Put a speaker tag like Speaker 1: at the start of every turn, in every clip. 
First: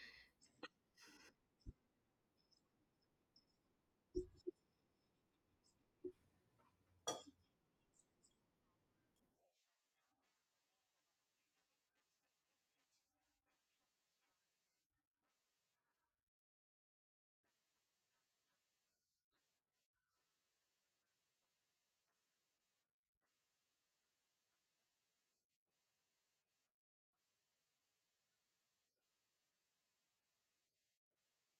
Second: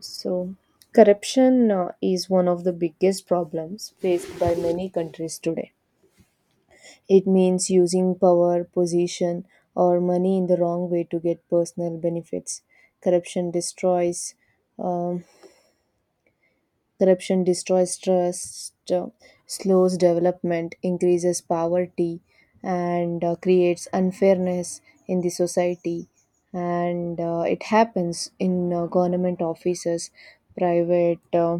Speaker 1: So, corruption is one of the biggest problems faced by many countries today. It means using power, position, or money in the wrong way to get personal benefits. Corruption destroys. Um, corruption destroys trust, slows development, increases poverty, and creates unfairness in the society. And it happens in government offices, private. Uh,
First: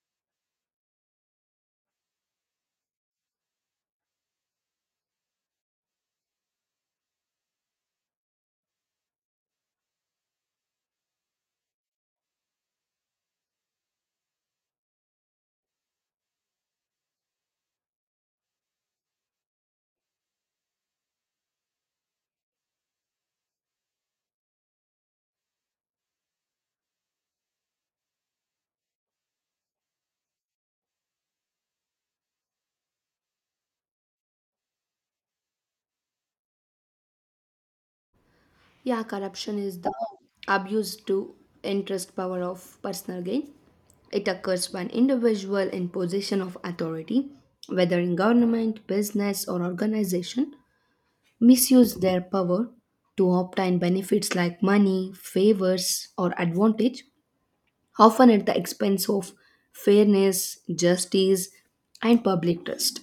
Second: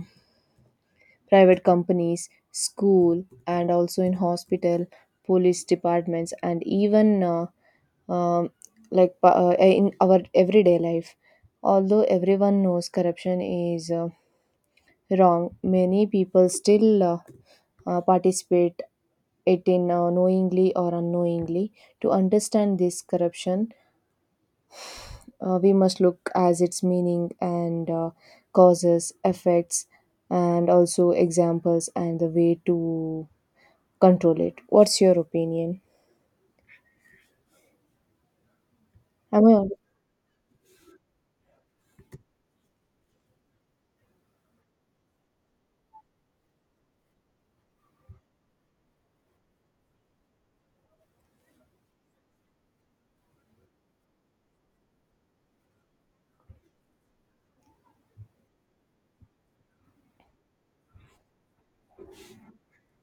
Speaker 1: private companies, school, and also in hospital, police departments, and even um, in our everyday life. Although everyone knows corruption is wrong, many people still participate it in knowingly or unknowingly. To understand this corruption, we must look as its meaning and causes, effects, and also examples and the way to control it. What's your opinion?
Speaker 2: Yeah,
Speaker 1: Am I
Speaker 2: corruption
Speaker 1: on?
Speaker 2: is the abuse to interest power of personal gain. It occurs when individual in position of authority, whether in government, business, or organization, misuse their power to obtain benefits like money, favors, or advantage, often at the expense of fairness, justice, and public trust.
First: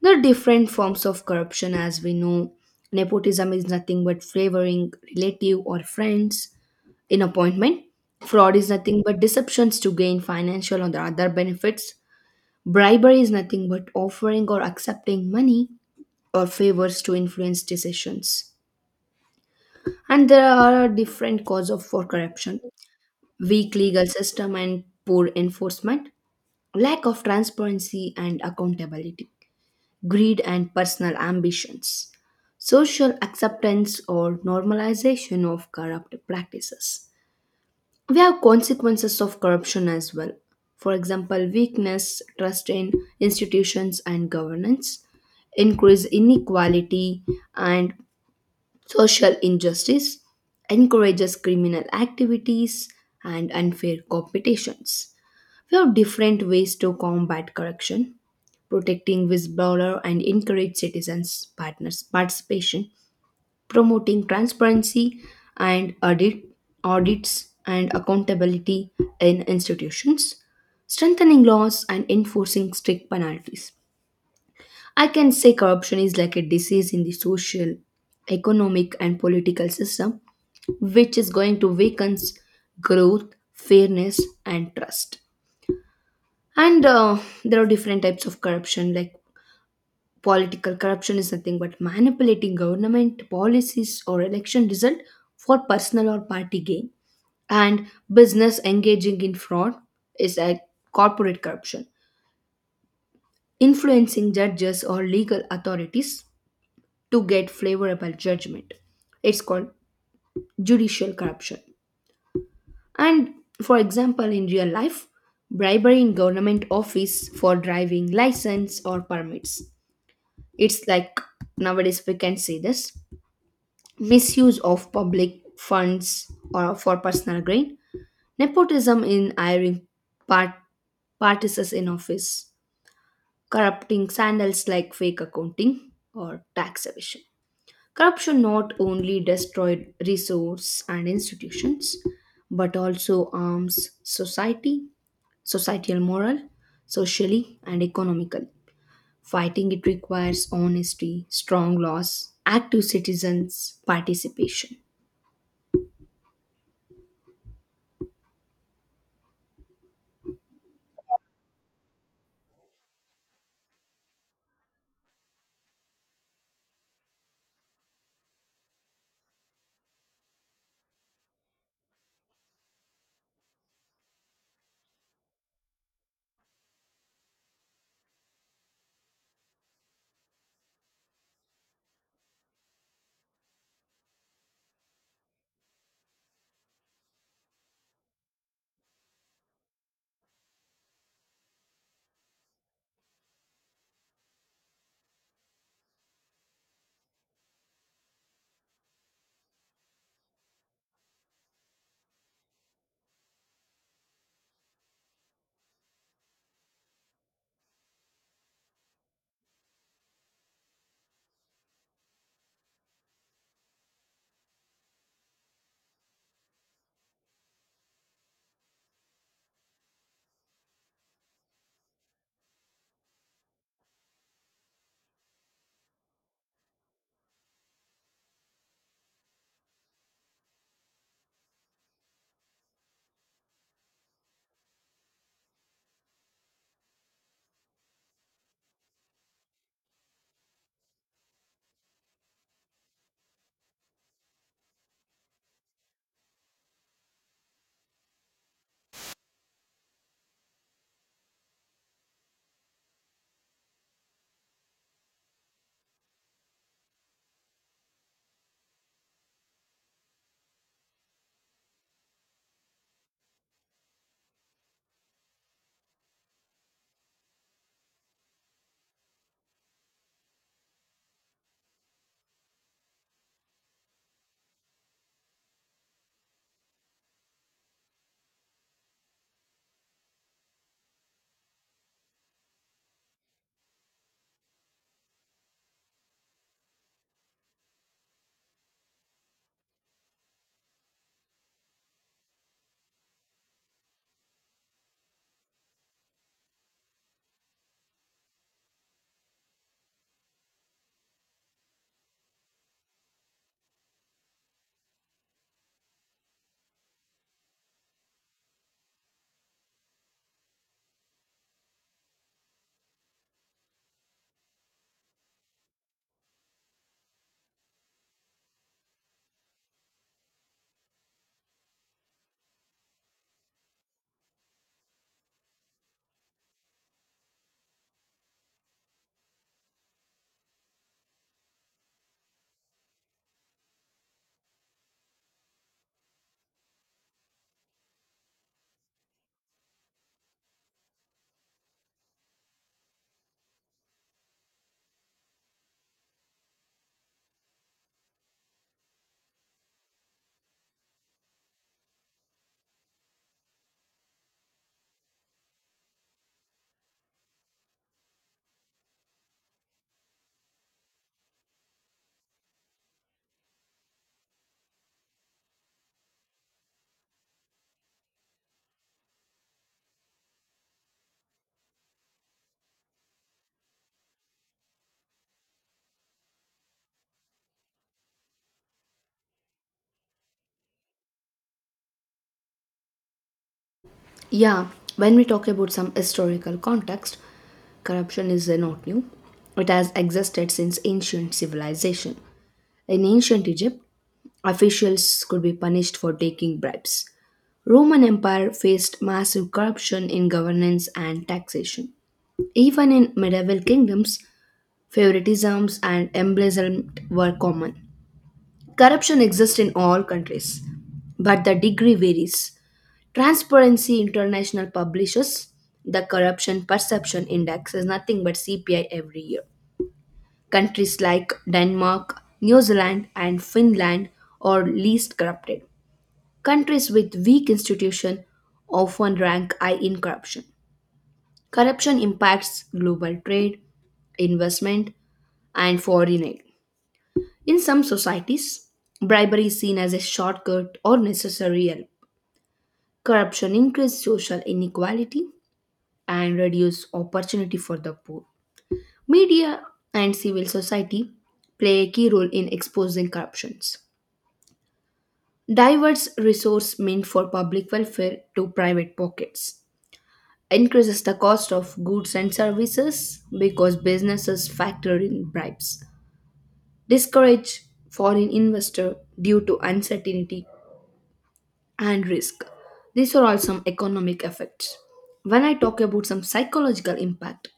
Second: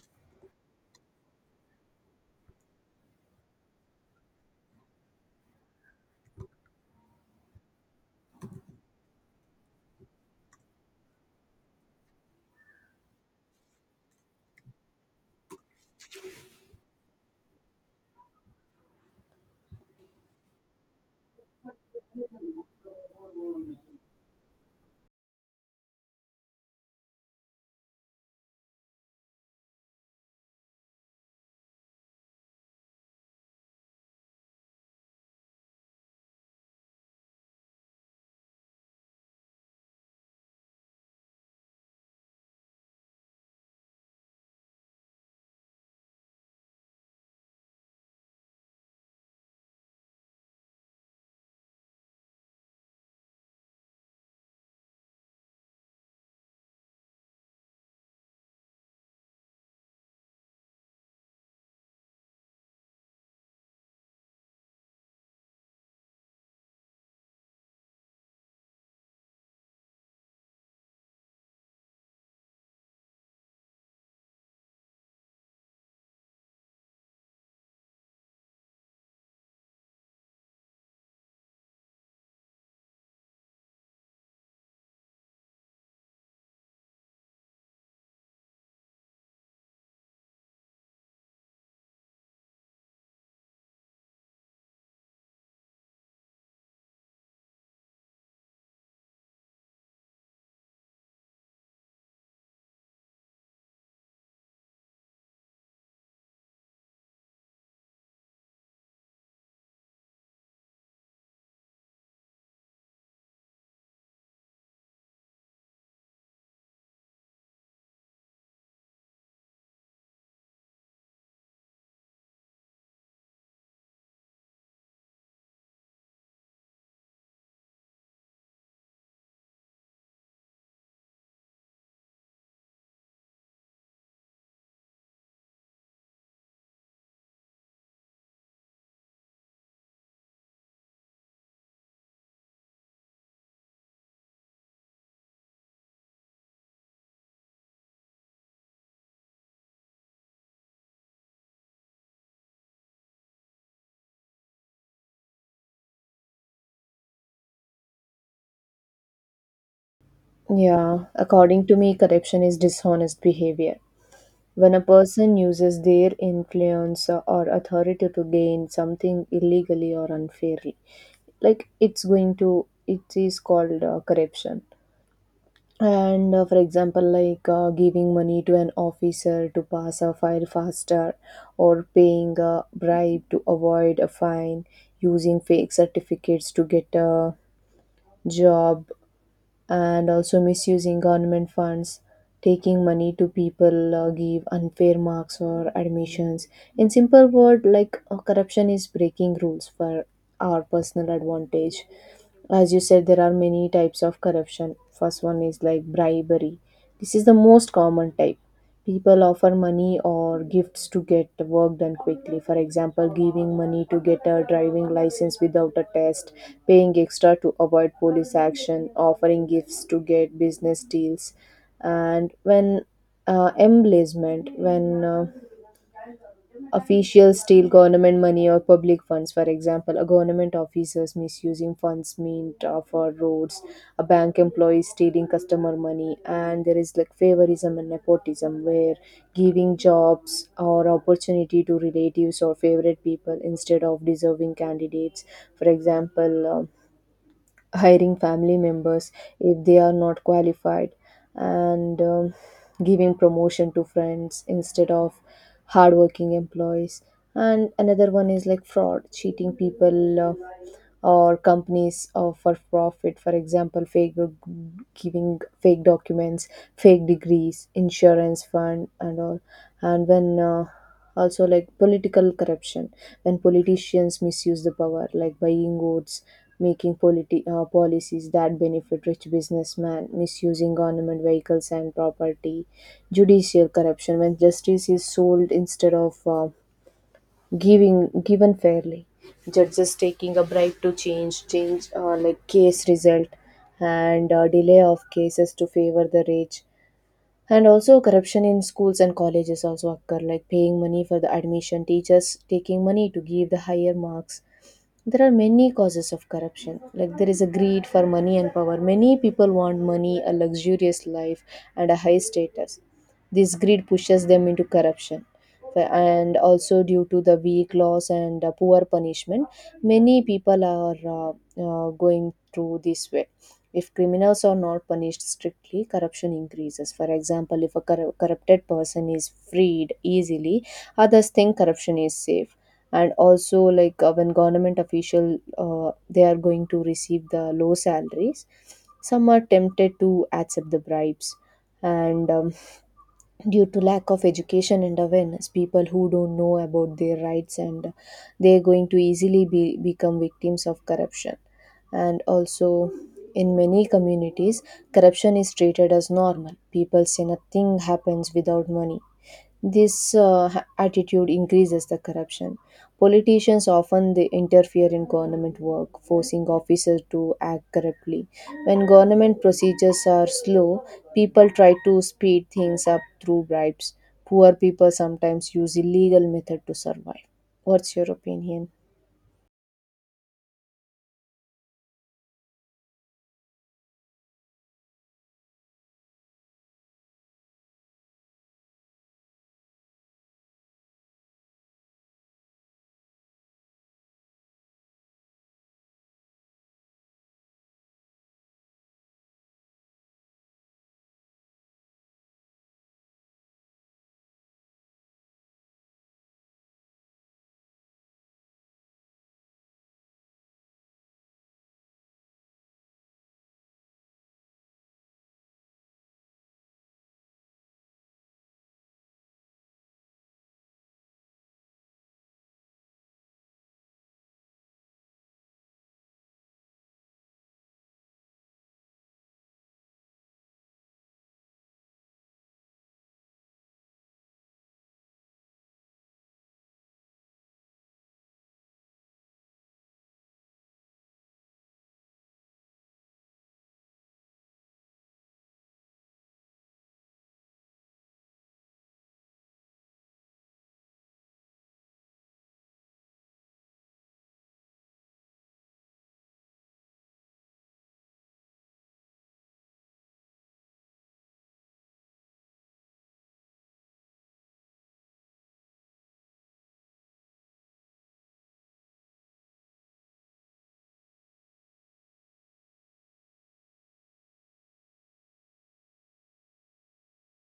Speaker 2: There are different forms of corruption, as we know. Nepotism is nothing but favoring relative or friends in appointment. Fraud is nothing but deceptions to gain financial or the other benefits. Bribery is nothing but offering or accepting money or favors to influence decisions. And there are different causes of for corruption: weak legal system and poor enforcement, lack of transparency and accountability, greed, and personal ambitions. Social acceptance or normalization of corrupt practices. We have consequences of corruption as well. For example, weakness, trust in institutions and governance, increase inequality and social injustice, encourages criminal activities and unfair competitions. We have different ways to combat corruption, protecting whistleblower and encourage citizens partners participation, promoting transparency and audits and accountability in institutions, strengthening laws and enforcing strict penalties. I can say corruption is like a disease in the social, economic, and political system, which is going to weaken growth, fairness, and trust. And there are different types of corruption, like political corruption is nothing but manipulating government policies or election result for personal or party gain. And business engaging in fraud is like corporate corruption, influencing judges or legal authorities to get favorable judgment. It's called judicial corruption. And for example, in real life, bribery in government office for driving license or permits, it's like nowadays we can see this misuse of public funds or for personal gain, nepotism in hiring, part partisans in office, corrupting scandals like fake accounting or tax evasion. Corruption not only destroyed resource and institutions but also harms society societal moral, socially and economically. Fighting it requires honesty, strong laws, active citizens' participation.
Speaker 1: Yeah, according to me, corruption is dishonest behavior. When a person uses their influence or authority to gain something illegally or unfairly, it is called corruption. And for example, giving money to an officer to pass a file faster, or paying a bribe to avoid a fine, using fake certificates to get a job, and also misusing government funds, taking money to people, give unfair marks or admissions. In simple word, corruption is breaking rules for our personal advantage. As you said, there are many types of corruption. First one is like bribery. This is the most common type. People offer money or gifts to get work done quickly. For example, giving money to get a driving license without a test, paying extra to avoid police action, offering gifts to get business deals. And when embezzlement, when official steal government money or public funds. For example, a government officers misusing funds meant for roads, a bank employee stealing customer money. And there is like favorism and nepotism, where giving jobs or opportunity to relatives or favorite people instead of deserving candidates. For example, hiring family members if they are not qualified, and giving promotion to friends instead of hardworking employees. And another one is like fraud, cheating people or companies for profit. For example, fake giving fake documents, fake degrees, insurance fund and all. And when also like political corruption, when politicians misuse the power, like buying votes, making policies that benefit rich businessmen, misusing government vehicles and property. Judicial corruption, when justice is sold instead of giving given fairly, judges taking a bribe to change change like case result, and delay of cases to favor the rich. And also corruption in schools and colleges also occur, like paying money for the admission, teachers taking money to give the higher marks. There are many causes of corruption. Like, there is a greed for money and power. Many people want money, a luxurious life, and a high status. This greed pushes them into corruption. And also, due to the weak laws and poor punishment, many people are going through this way. If criminals are not punished strictly, corruption increases. For example, if a corrupted person is freed easily, others think corruption is safe. And also, when government official, they are going to receive the low salaries. Some are tempted to accept the bribes, and due to lack of education and awareness, people who don't know about their rights and they're going to become victims of corruption. And also, in many communities, corruption is treated as normal. People say nothing happens without money. This attitude increases the corruption. Politicians often they interfere in government work, forcing officers to act corruptly. When government procedures are slow, people try to speed things up through bribes. Poor people sometimes use illegal method to survive. What's your opinion?
Speaker 2: Yeah, when we talk about some historical context, corruption is not new. It has existed since ancient civilization. In ancient Egypt, officials could be punished for taking bribes. Roman Empire faced massive corruption in governance and taxation. Even in medieval kingdoms, favoritisms and embezzlement were common. Corruption exists in all countries, but the degree varies. Transparency International publishes the Corruption Perception Index is nothing but CPI every year. Countries like Denmark, New Zealand, and Finland are least corrupted. Countries with weak institutions often rank high in corruption. Corruption impacts global trade, investment, and foreign aid. In some societies, bribery is seen as a shortcut or necessary help. Corruption increases social inequality and reduces opportunity for the poor. Media and civil society play a key role in exposing corruptions. Diverse resource meant for public welfare to private pockets increases the cost of goods and services because businesses factor in bribes. Discourage foreign investor due to uncertainty and risk. These are all some economic effects. When I talk about some psychological impact,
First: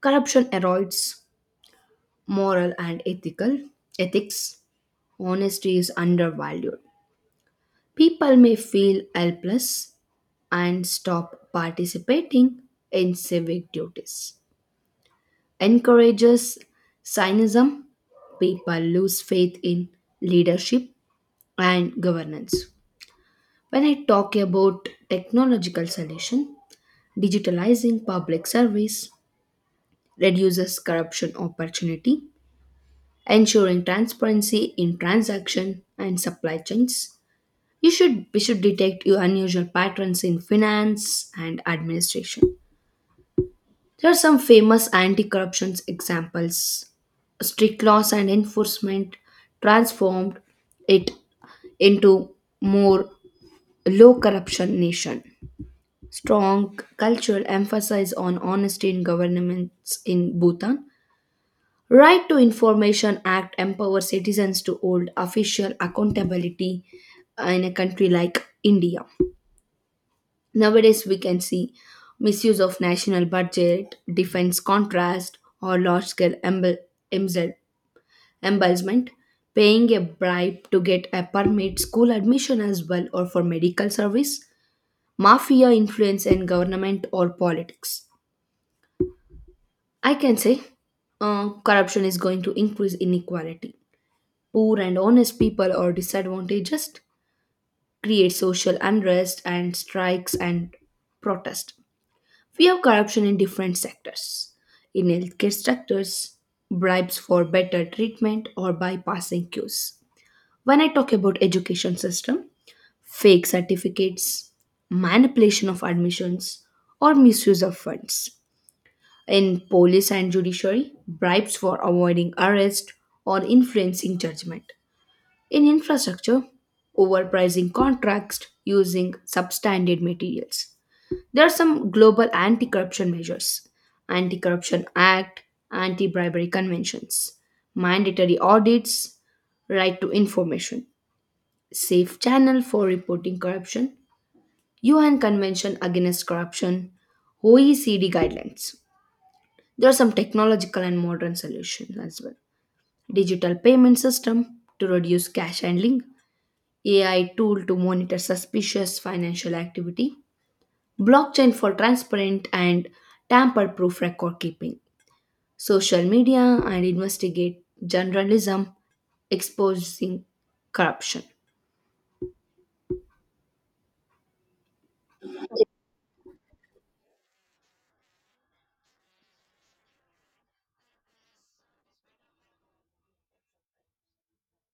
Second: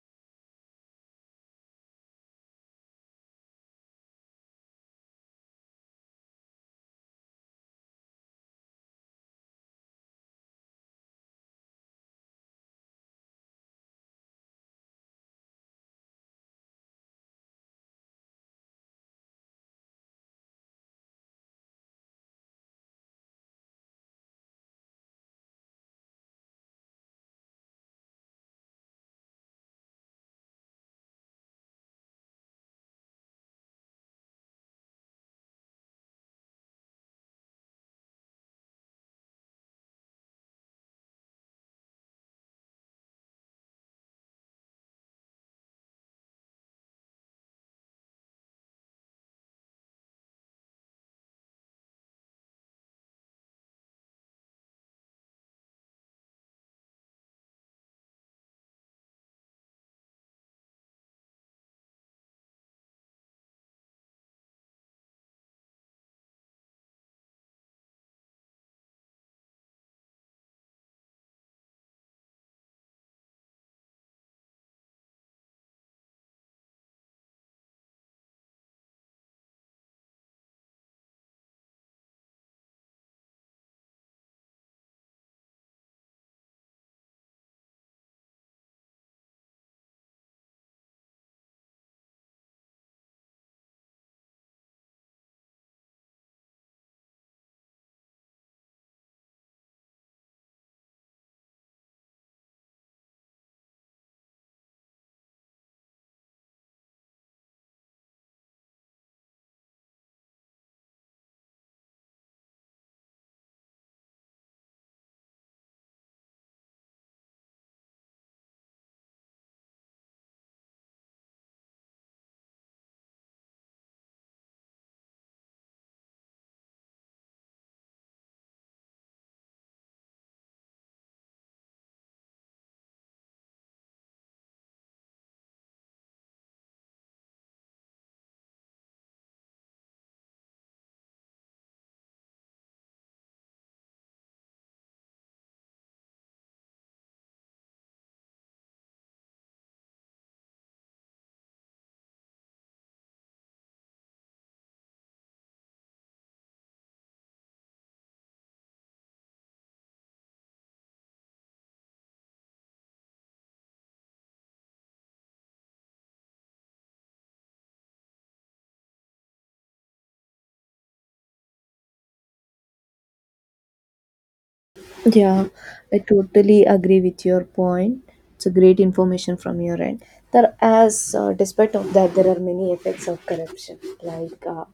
Speaker 2: corruption erodes moral and ethical ethics. Honesty is undervalued. People may feel helpless and stop participating in civic duties. Encourages cynicism. People lose faith in leadership and governance. When I talk about technological solution, digitalizing public service reduces corruption opportunity, ensuring transparency in transaction and supply chains. You should we should detect your unusual patterns in finance and administration. There are some famous anti-corruption examples. Strict laws and enforcement transformed it into more low corruption nation, strong cultural emphasis on honesty in governments in Bhutan. Right to Information Act empowers citizens to hold official accountability in a country like India. Nowadays, we can see misuse of national budget, defense contrast, or large-scale embezzle- embezzlement, paying a bribe to get a permit, school admission as well, or for medical service, mafia influence in government or politics. I can say corruption is going to increase inequality. Poor and honest people are disadvantaged, just create social unrest and strikes and protest. We have corruption in different sectors. In healthcare sectors, bribes for better treatment or bypassing queues. When I talk about education system, fake certificates, manipulation of admissions, or misuse of funds. In police and judiciary, bribes for avoiding arrest or influencing judgment. In infrastructure, overpricing contracts using substandard materials. There are some global anti-corruption measures, anti-corruption act, anti-bribery conventions, mandatory audits, right to information, safe channel for reporting corruption, UN Convention Against Corruption, OECD guidelines. There are some technological and modern solutions as well. Digital payment system to reduce cash handling, AI tool to monitor suspicious financial activity, blockchain for transparent and tamper proof record keeping, social media and investigate journalism exposing corruption.
Speaker 1: Yeah, I totally agree with your point. It's a great information from your end. There, as despite of that, there are many effects of corruption,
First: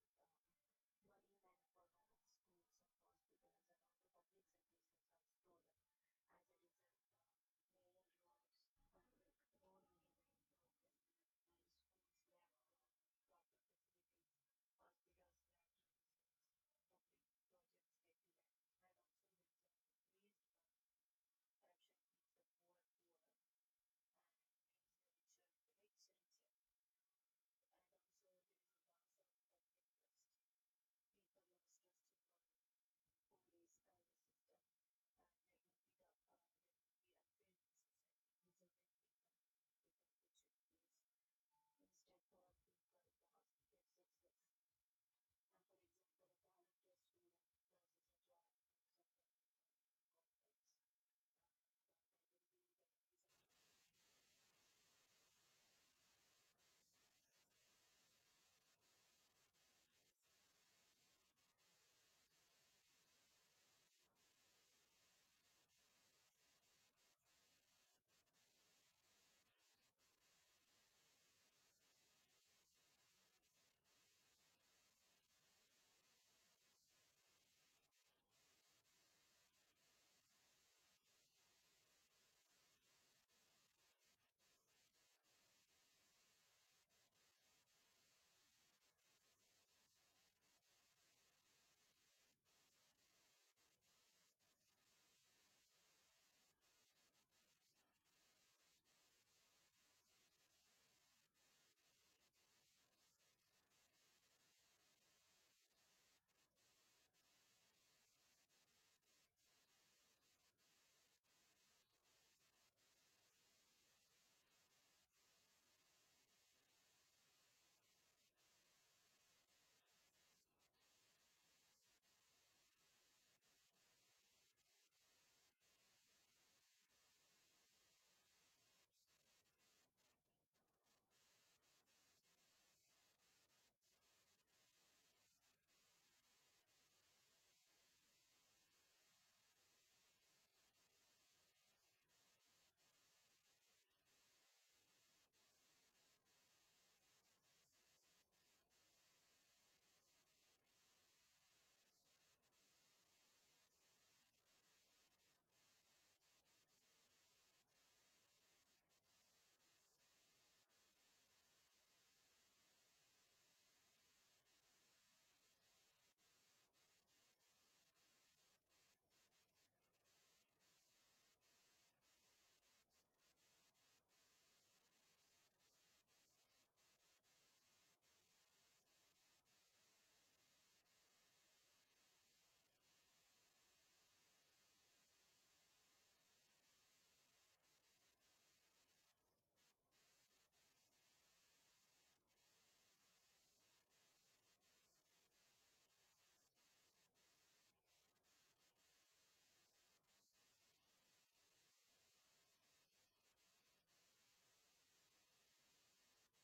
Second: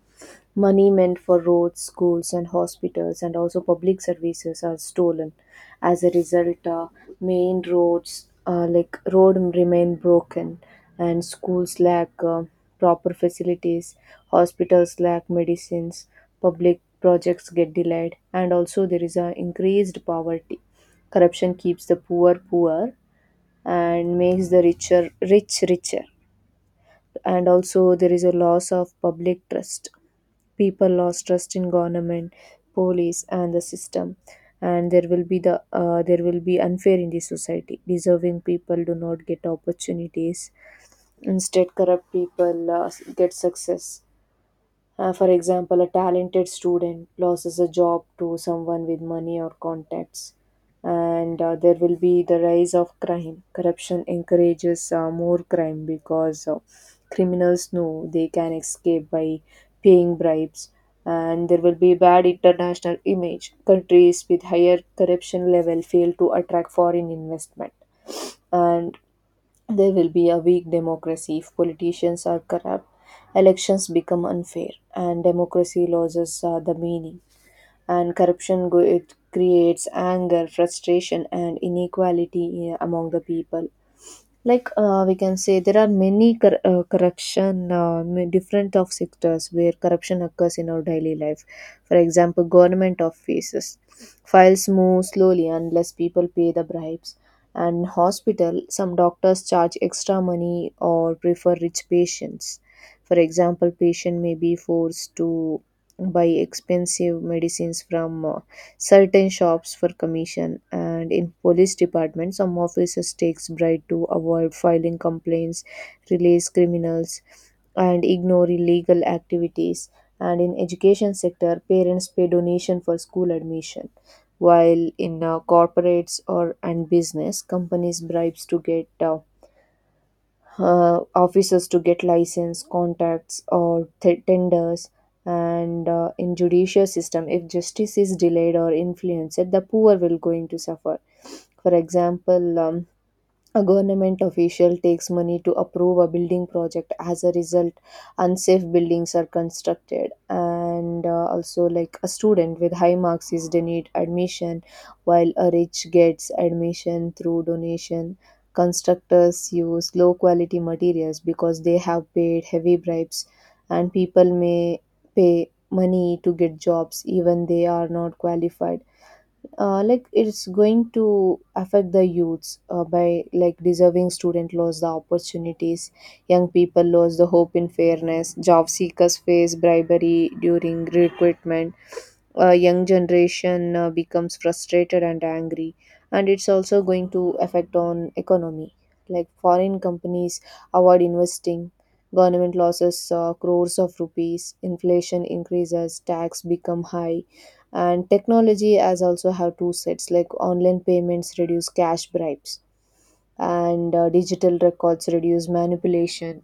Speaker 1: money meant for roads, schools, and hospitals, and also public services, are stolen. As a result, main roads road remain broken, and schools lack proper facilities, hospitals lack medicines, public projects get delayed, and also there is a increased poverty. Corruption keeps the poor poor and makes the rich richer. And also, there is a loss of public trust. People lost trust in government, police and the system. And there will be there will be unfair in the society. Deserving people do not get opportunities. Instead, corrupt people get success. For example, a talented student loses a job to someone with money or contacts. And there will be the rise of crime. Corruption encourages more crime, because criminals know they can escape by paying bribes. And there will be bad international image. Countries with higher corruption level fail to attract foreign investment. And there will be a weak democracy. If politicians are corrupt, elections become unfair, and democracy loses the meaning. And it creates anger, frustration and inequality among the people. We can say there are many different of sectors where corruption occurs in our daily life. For example, government offices, files move slowly unless people pay the bribes. And hospital, some doctors charge extra money or prefer rich patients. For example, patient may be forced to buy expensive medicines from certain shops for commission. And in police department, some officers takes bribe to avoid filing complaints, release criminals, and ignore illegal activities. And in education sector, parents pay donation for school admission, while in corporates or and business companies, bribes to get officers to get license, contacts or tenders. And in judicial system, if justice is delayed or influenced, the poor will going to suffer. For example, a government official takes money to approve a building project. As a result, unsafe buildings are constructed. And also, like a student with high marks is denied admission, while a rich gets admission through donation. Constructors use low quality materials because they have paid heavy bribes, and people may pay money to get jobs even they are not qualified. It's going to affect the youths, by like deserving student lost the opportunities, young people lost the hope in fairness, job seekers face bribery during recruitment, a young generation becomes frustrated and angry. And it's also going to affect on economy, like foreign companies avoid investing, government losses crores of rupees, inflation increases, tax become high. And technology as also have two sets, like online payments reduce cash bribes, and digital records reduce manipulation.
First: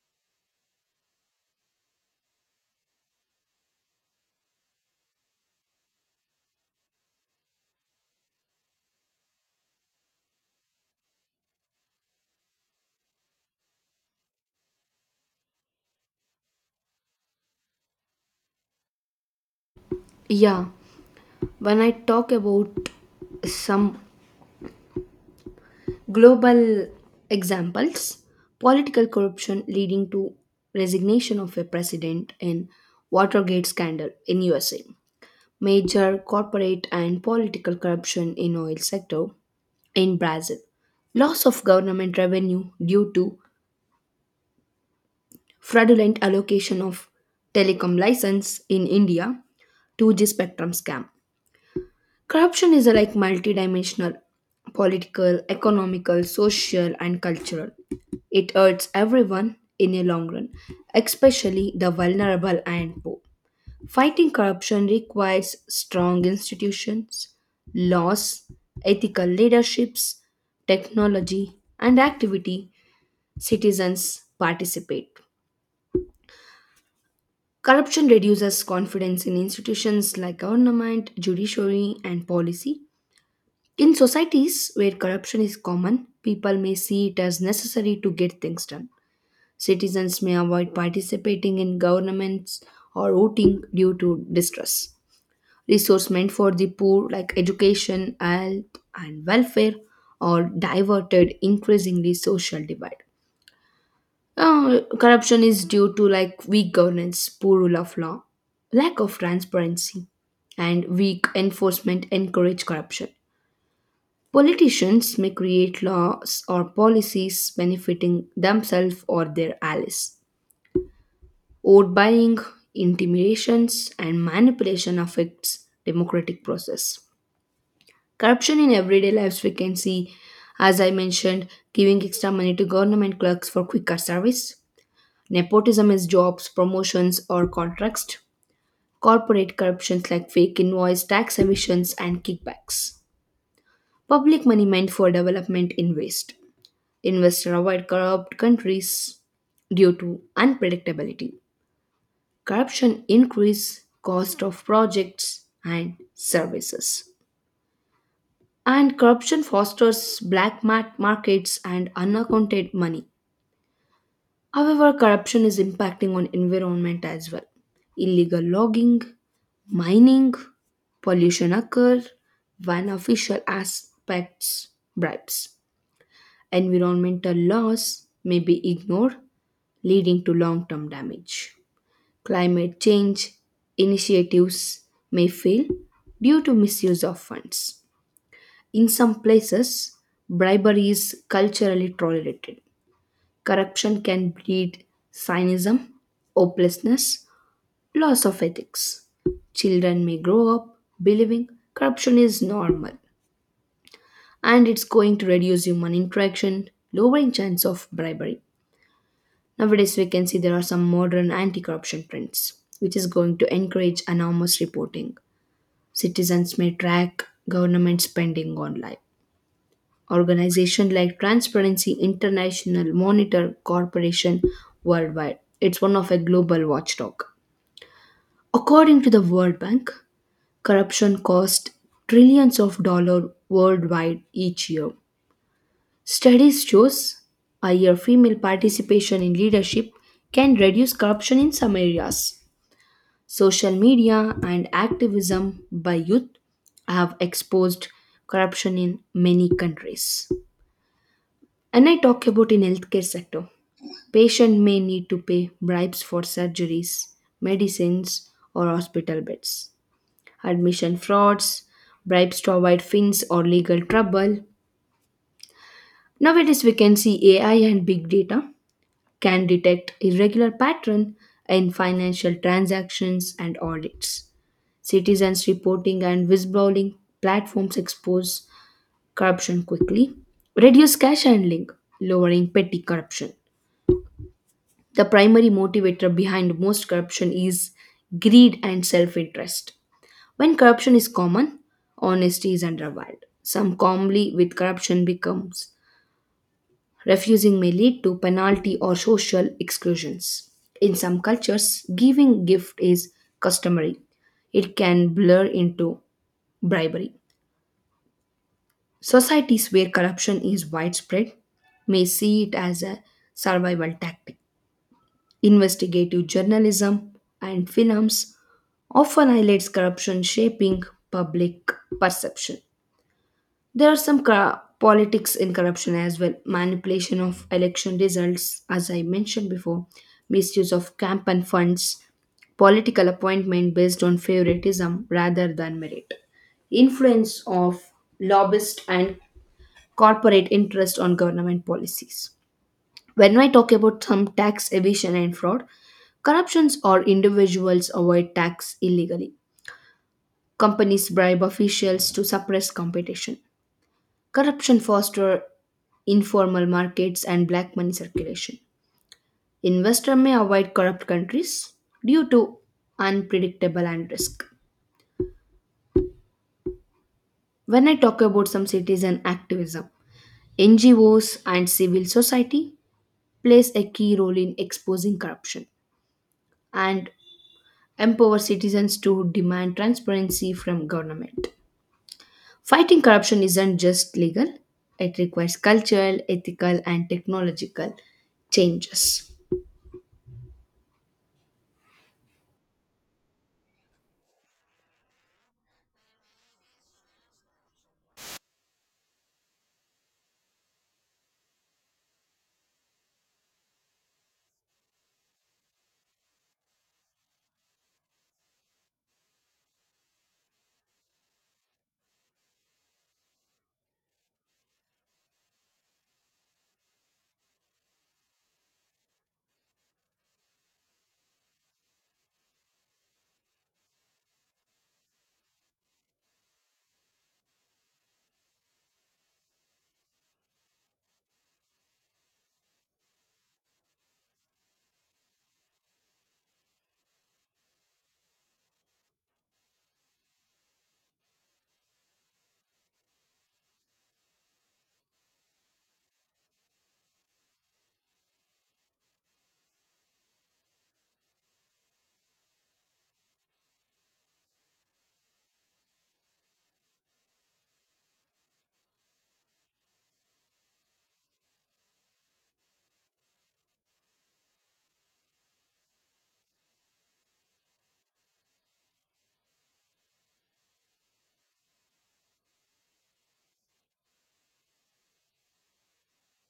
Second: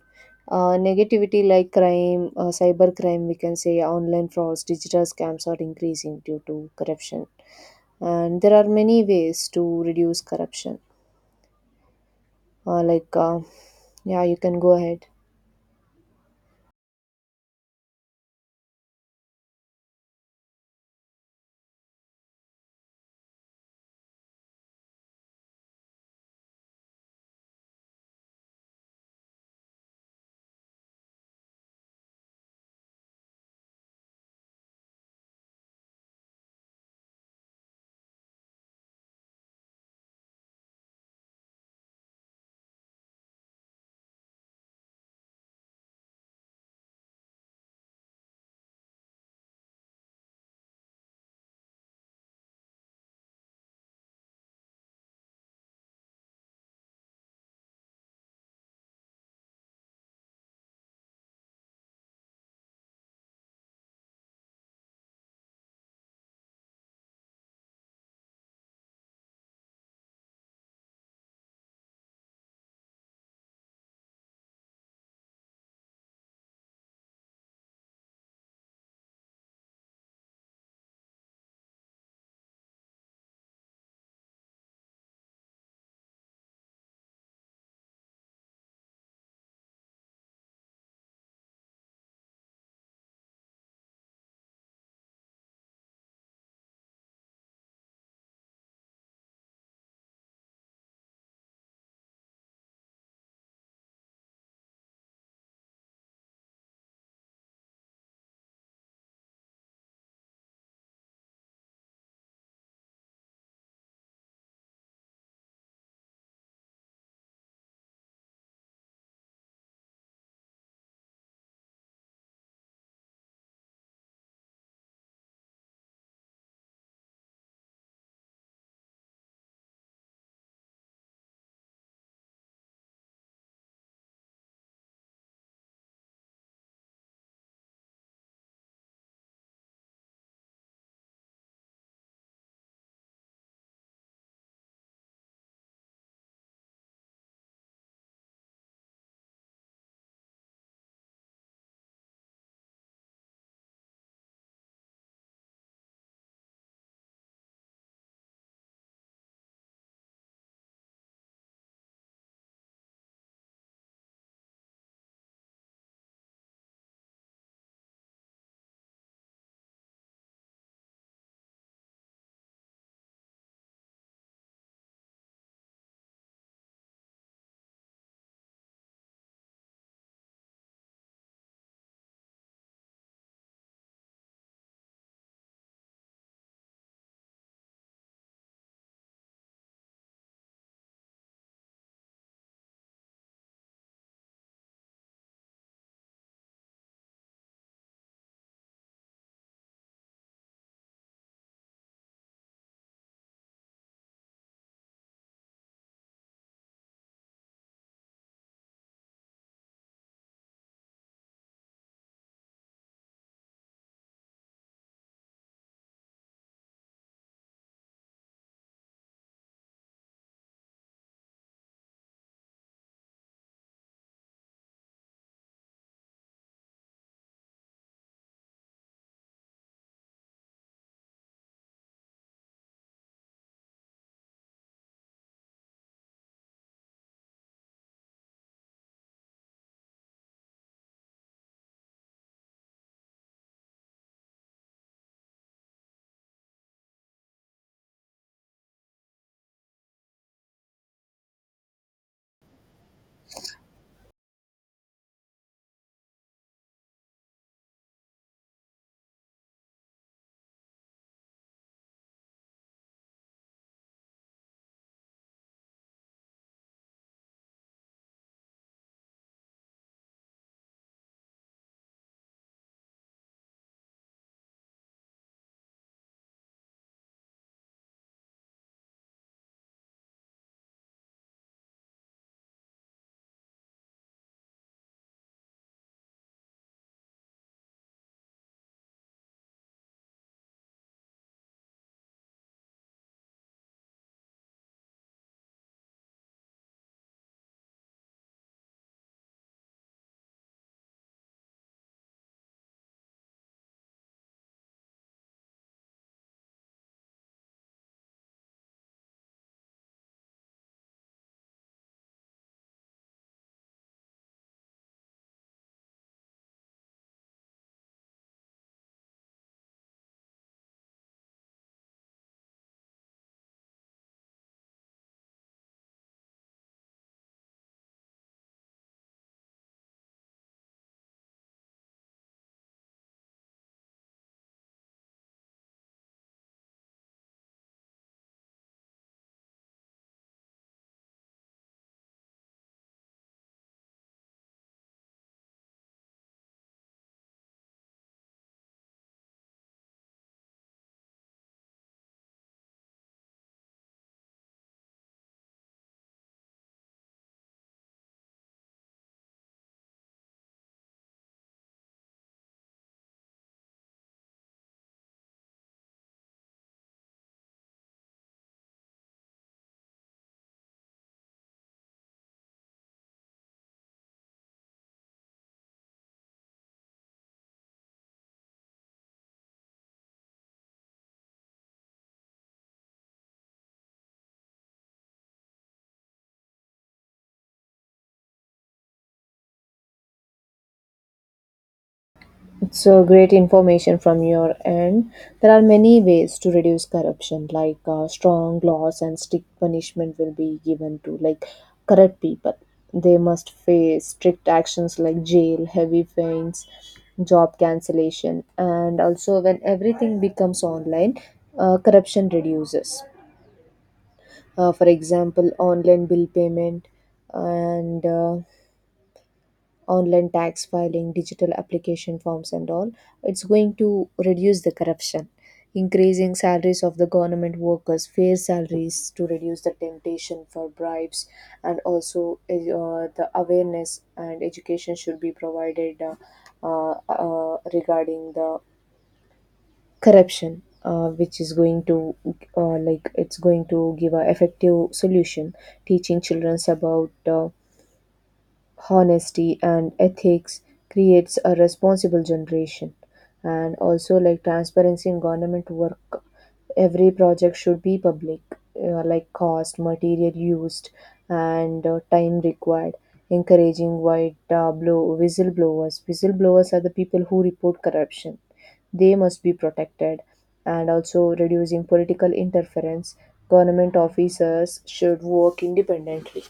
Speaker 1: Negativity like crime, cyber crime. We can say online frauds, digital scams are increasing due to corruption. And there are many ways to reduce corruption. Uh, like, uh, yeah, you can go ahead.
Speaker 2: Yeah, when I talk about some global examples, political corruption leading to resignation of a president in Watergate scandal in USA. Major corporate and political corruption in oil sector in Brazil, loss of government revenue due to fraudulent allocation of telecom license in India, 2G spectrum scam. Corruption is a like multidimensional, political, economical, social, and cultural. It hurts everyone in a long run, especially the vulnerable and poor. Fighting corruption requires strong institutions, laws, ethical leaderships, technology, and activity citizens participate. Corruption reduces confidence in institutions like government, judiciary, and policy. In societies where corruption is common, people may see it as necessary to get things done. Citizens may avoid participating in governments or voting due to distrust. Resource meant for the poor like education, health, and welfare are diverted, increasingly social divide. Corruption is due to like weak governance, poor rule of law, lack of transparency, and weak enforcement encourage corruption. Politicians may create laws or policies benefiting themselves or their allies. Vote buying, intimidations, and manipulation affects democratic process. Corruption in everyday lives we can see, as I mentioned, giving extra money to government clerks for quicker service. Nepotism is jobs, promotions, or contracts. Corporate corruptions like fake invoice, tax evasions, and kickbacks. Public money meant for development in waste. Investors avoid corrupt countries due to unpredictability. Corruption increase cost of projects and services. And corruption fosters black markets and unaccounted money. However, corruption is impacting on environment as well. Illegal logging, mining, pollution occur when official aspects bribes. Environmental laws may be ignored, leading to long-term damage. Climate change initiatives may fail due to misuse of funds. In some places, bribery is culturally tolerated. Corruption can breed cynicism, hopelessness, loss of ethics. Children may grow up believing corruption is normal, and it's going to reduce human interaction, lowering chance of bribery. Nowadays, we can see there are some modern anti corruption trends, which is going to encourage anonymous reporting. Citizens may track government spending online. Organizations like Transparency International monitor Corporation worldwide. It's one of a global watchdog. According to the World Bank, corruption costs trillions of dollars worldwide each year. Studies shows higher female participation in leadership can reduce corruption in some areas. Social media and activism by youth have exposed corruption in many countries. And I talk about in healthcare sector. Patient may need to pay bribes for surgeries, medicines, or hospital beds. Admission frauds, bribes to avoid fins or legal trouble. Nowadays, we can see AI and big data can detect irregular pattern in financial transactions and audits. Citizens reporting and whistleblowing platforms expose corruption quickly, reduce cash handling, lowering petty corruption. The primary motivator behind most corruption is greed and self interest. When corruption is common, honesty is undervalued. Some calmly with corruption becomes refusing may lead to penalty or social exclusions. In some cultures, giving gift is customary. It can blur into bribery. Societies where corruption is widespread may see it as a survival tactic. Investigative journalism and films often highlights corruption shaping public perception. There are some politics in corruption as well, manipulation of election results, as I mentioned before, misuse of campaign funds, political appointment based on favoritism rather than merit, influence of lobbyist and corporate interest on government policies. When I talk about some tax evasion and fraud, corruptions or individuals avoid tax illegally. Companies bribe officials to suppress competition. Corruption fosters informal markets and black money circulation. Investor may avoid corrupt countries due to unpredictable and risk. When I talk about some citizen activism, NGOs and civil society plays a key role in exposing corruption and empower citizens to demand transparency from government. Fighting corruption isn't just legal, it requires cultural, ethical, and technological changes.
Speaker 1: So great information from your end. There are many ways to reduce corruption, strong laws and strict punishment will be given to like corrupt people. They must face strict actions like jail, heavy fines, job cancellation. And also, when everything becomes online, corruption reduces. For example, online bill payment and online tax filing, digital application forms, and all, it's going to reduce the corruption. Increasing salaries of the government workers, fair salaries to reduce the temptation for bribes. And also the awareness and education should be provided regarding the corruption, which is going to it's going to give a effective solution. Teaching children about honesty and ethics creates a responsible generation. And also, like transparency in government work, every project should be public, like cost, material used, and time required. Encouraging white blow whistleblowers, whistleblowers are the people who report corruption. They must be protected. And also, reducing political interference, government officers should work independently.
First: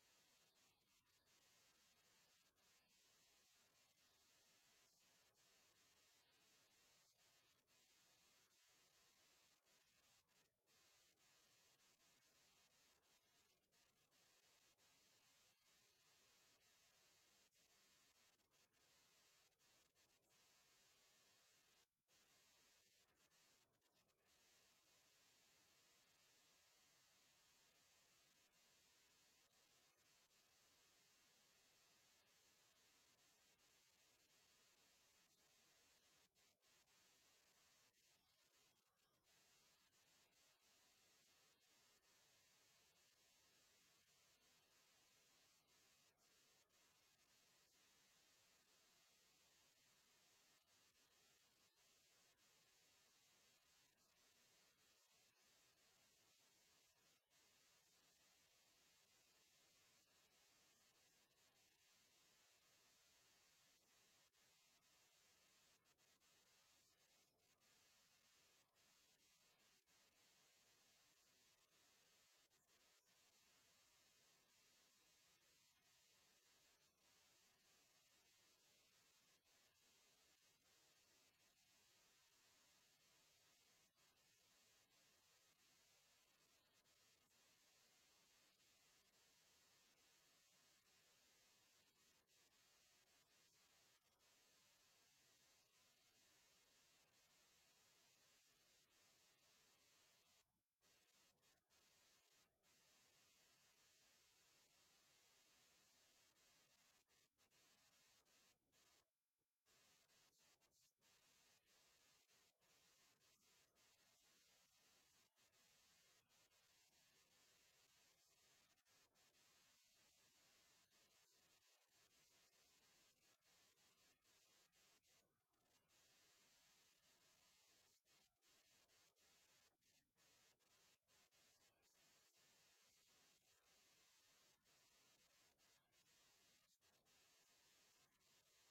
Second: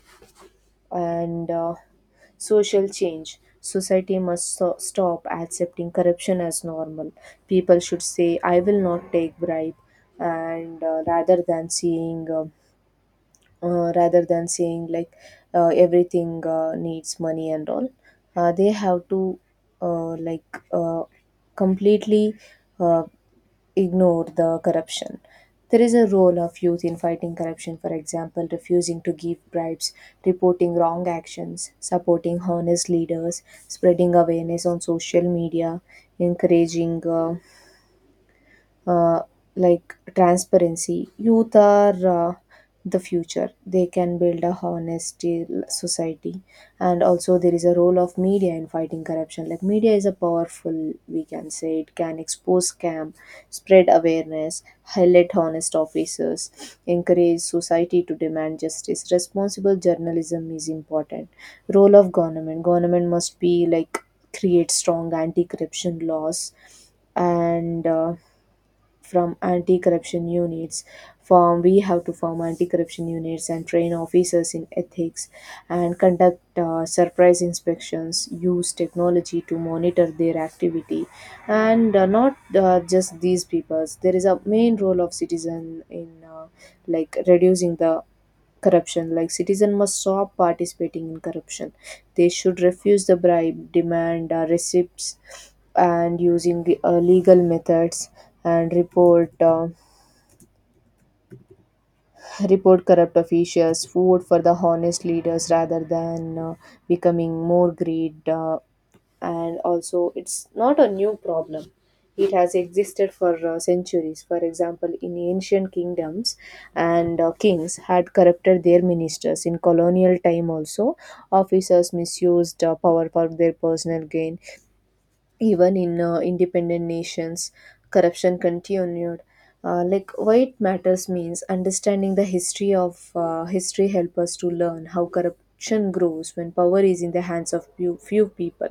Speaker 1: And social change. Society must stop accepting corruption as normal. People should say, I will not take bribe. And rather than seeing, rather than saying like everything needs money and all, they have to uh, like uh, completely uh, ignore the corruption. There is a role of youth in fighting corruption. For example, refusing to give bribes, reporting wrong actions, supporting honest leaders, spreading awareness on social media, encouraging uh, transparency. Youth are the future. They can build a honest society. And also, there is a role of media in fighting corruption. Like, media is a powerful, we can say, it can expose scam, spread awareness, highlight honest officers, encourage society to demand justice. Responsible journalism is important. Role of government must be like create strong anti corruption laws and from anti-corruption units form we have to form anti-corruption units and train officers in ethics and conduct surprise inspections, use technology to monitor their activity, and not just these peoples. There is a main role of citizen in like reducing the corruption. Like, citizen must stop participating in corruption. They should refuse the bribe, demand receipts and using the legal methods, and report corrupt officials, vote for the honest leaders rather than becoming more greed. And also, it's not a new problem. It has existed for centuries. For example, in ancient kingdoms and kings had corrupted their ministers. In colonial time also, officers misused power for their personal gain. Even in independent nations, corruption continued. Like, why it matters means understanding the history of history help us to learn how corruption grows when power is in the hands of few people.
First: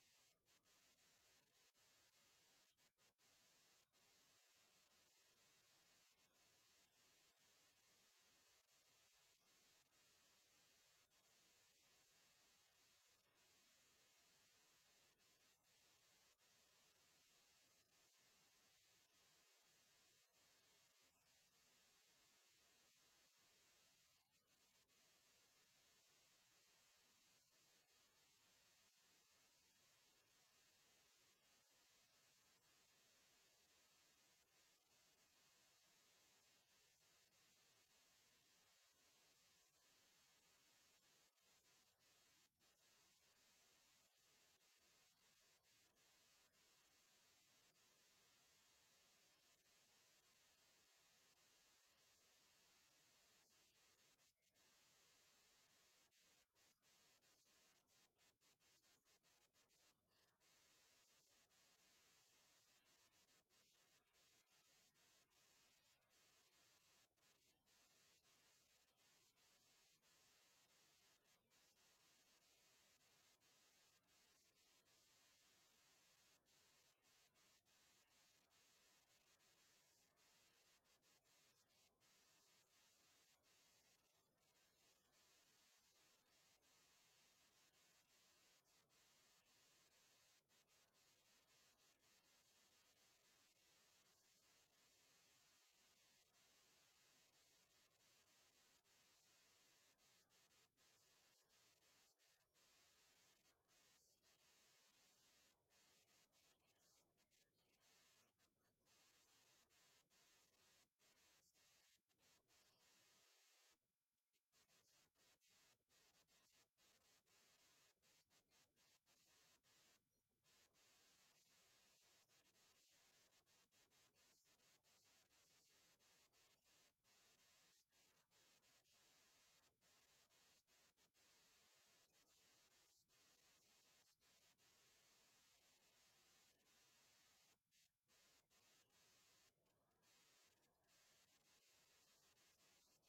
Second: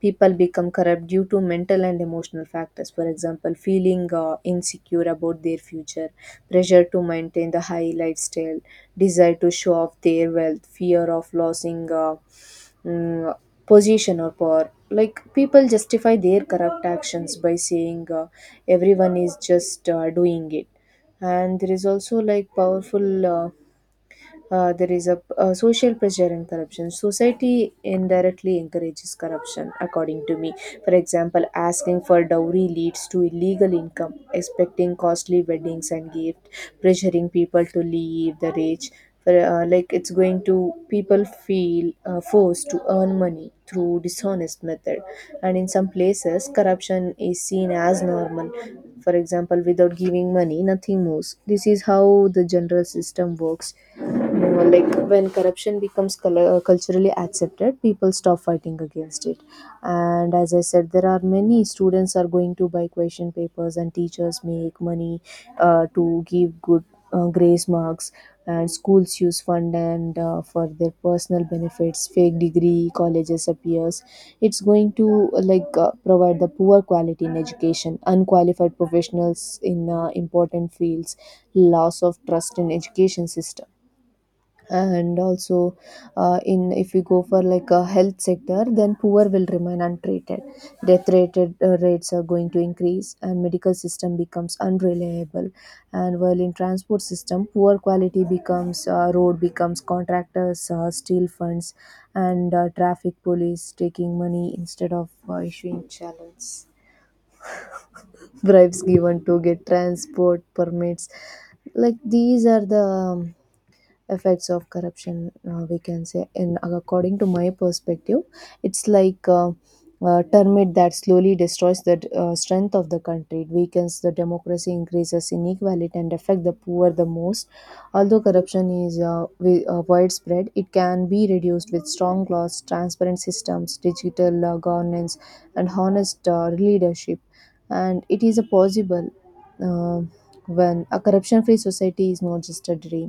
Speaker 1: People become corrupt due to mental and emotional factors. For example, feeling insecure about their future, pressure to maintain the high lifestyle, desire to show off their wealth, fear of losing mm, position or power. Like, people justify their corrupt actions by saying everyone is just doing it. And there is also like powerful. There is a social pressure and corruption. Society indirectly encourages corruption, according to me. For example, asking for dowry leads to illegal income, expecting costly weddings and gifts, pressuring people to leave the rich. For, like, it's going to people feel forced to earn money through dishonest method, and in some places corruption is seen as normal. For example, without giving money nothing moves, this is how the general system works. No, like, when corruption becomes culturally accepted, people stop fighting against it. And as I said, there are many students are going to buy question papers, and teachers make money to give good grace marks. And schools use fund and for their personal benefits. Fake degree colleges appears. It's going to like provide the poor quality in education, unqualified professionals in important fields, loss of trust in education system. And also in, if we go for like a health sector, then poor will remain untreated, death rated rates are going to increase and medical system becomes unreliable. And while in transport system, poor quality becomes road becomes, contractors steal funds, and traffic police taking money instead of issuing challenge, bribes given to get transport permits. Like, these are the effects of corruption we can say in according to my perspective. It's like termite that slowly destroys the strength of the country. It weakens the democracy, increases inequality and affect the poor the most. Although corruption is widespread, it can be reduced with strong laws, transparent systems, digital governance and honest leadership, and it is a possible. Um when a corruption free society is not just a dream,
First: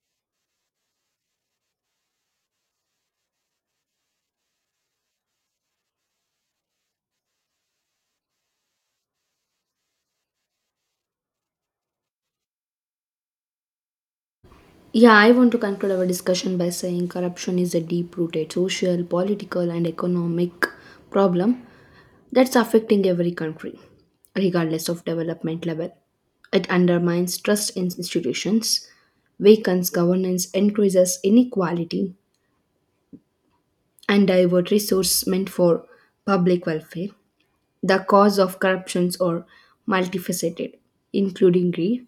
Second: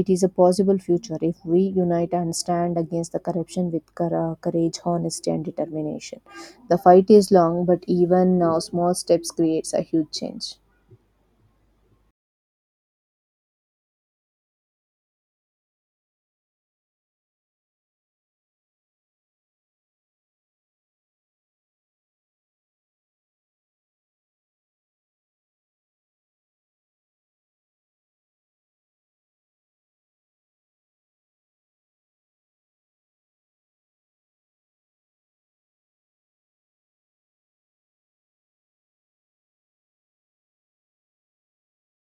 Speaker 1: it is a possible future if we unite and stand against the corruption with courage, honesty and determination. The fight is long, but even small steps creates a huge change.
Speaker 2: Yeah, I want to conclude our discussion by saying corruption is a deep rooted social, political, and economic problem that's affecting every country, regardless of development level. It undermines trust in institutions, weakens governance, increases inequality, and divert resources meant for public welfare. The cause of corruptions are multifaceted, including greed,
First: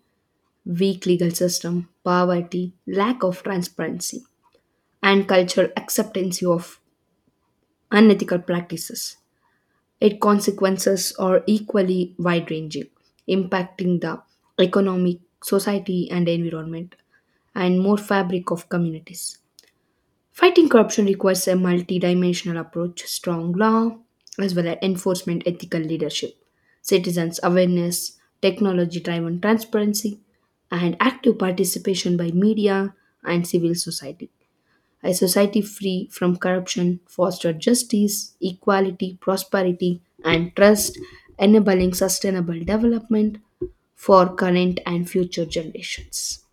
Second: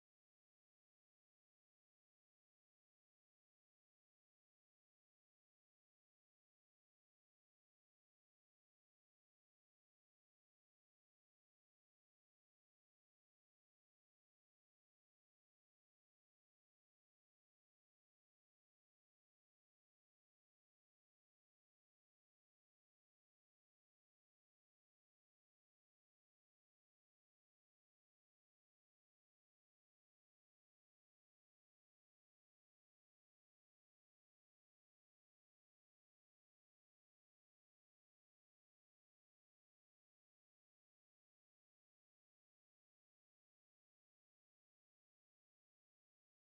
Speaker 2: weak legal system, poverty, lack of transparency, and cultural acceptance of unethical practices. Its consequences are equally wide ranging, impacting the economic, society, and environment, and more fabric of communities. Fighting corruption requires a multidimensional approach, strong law, as well as enforcement ethical leadership, citizens' awareness, technology driven transparency, and active participation by media and civil society. A society free from corruption fosters justice, equality, prosperity, and trust, enabling sustainable development for current and future generations.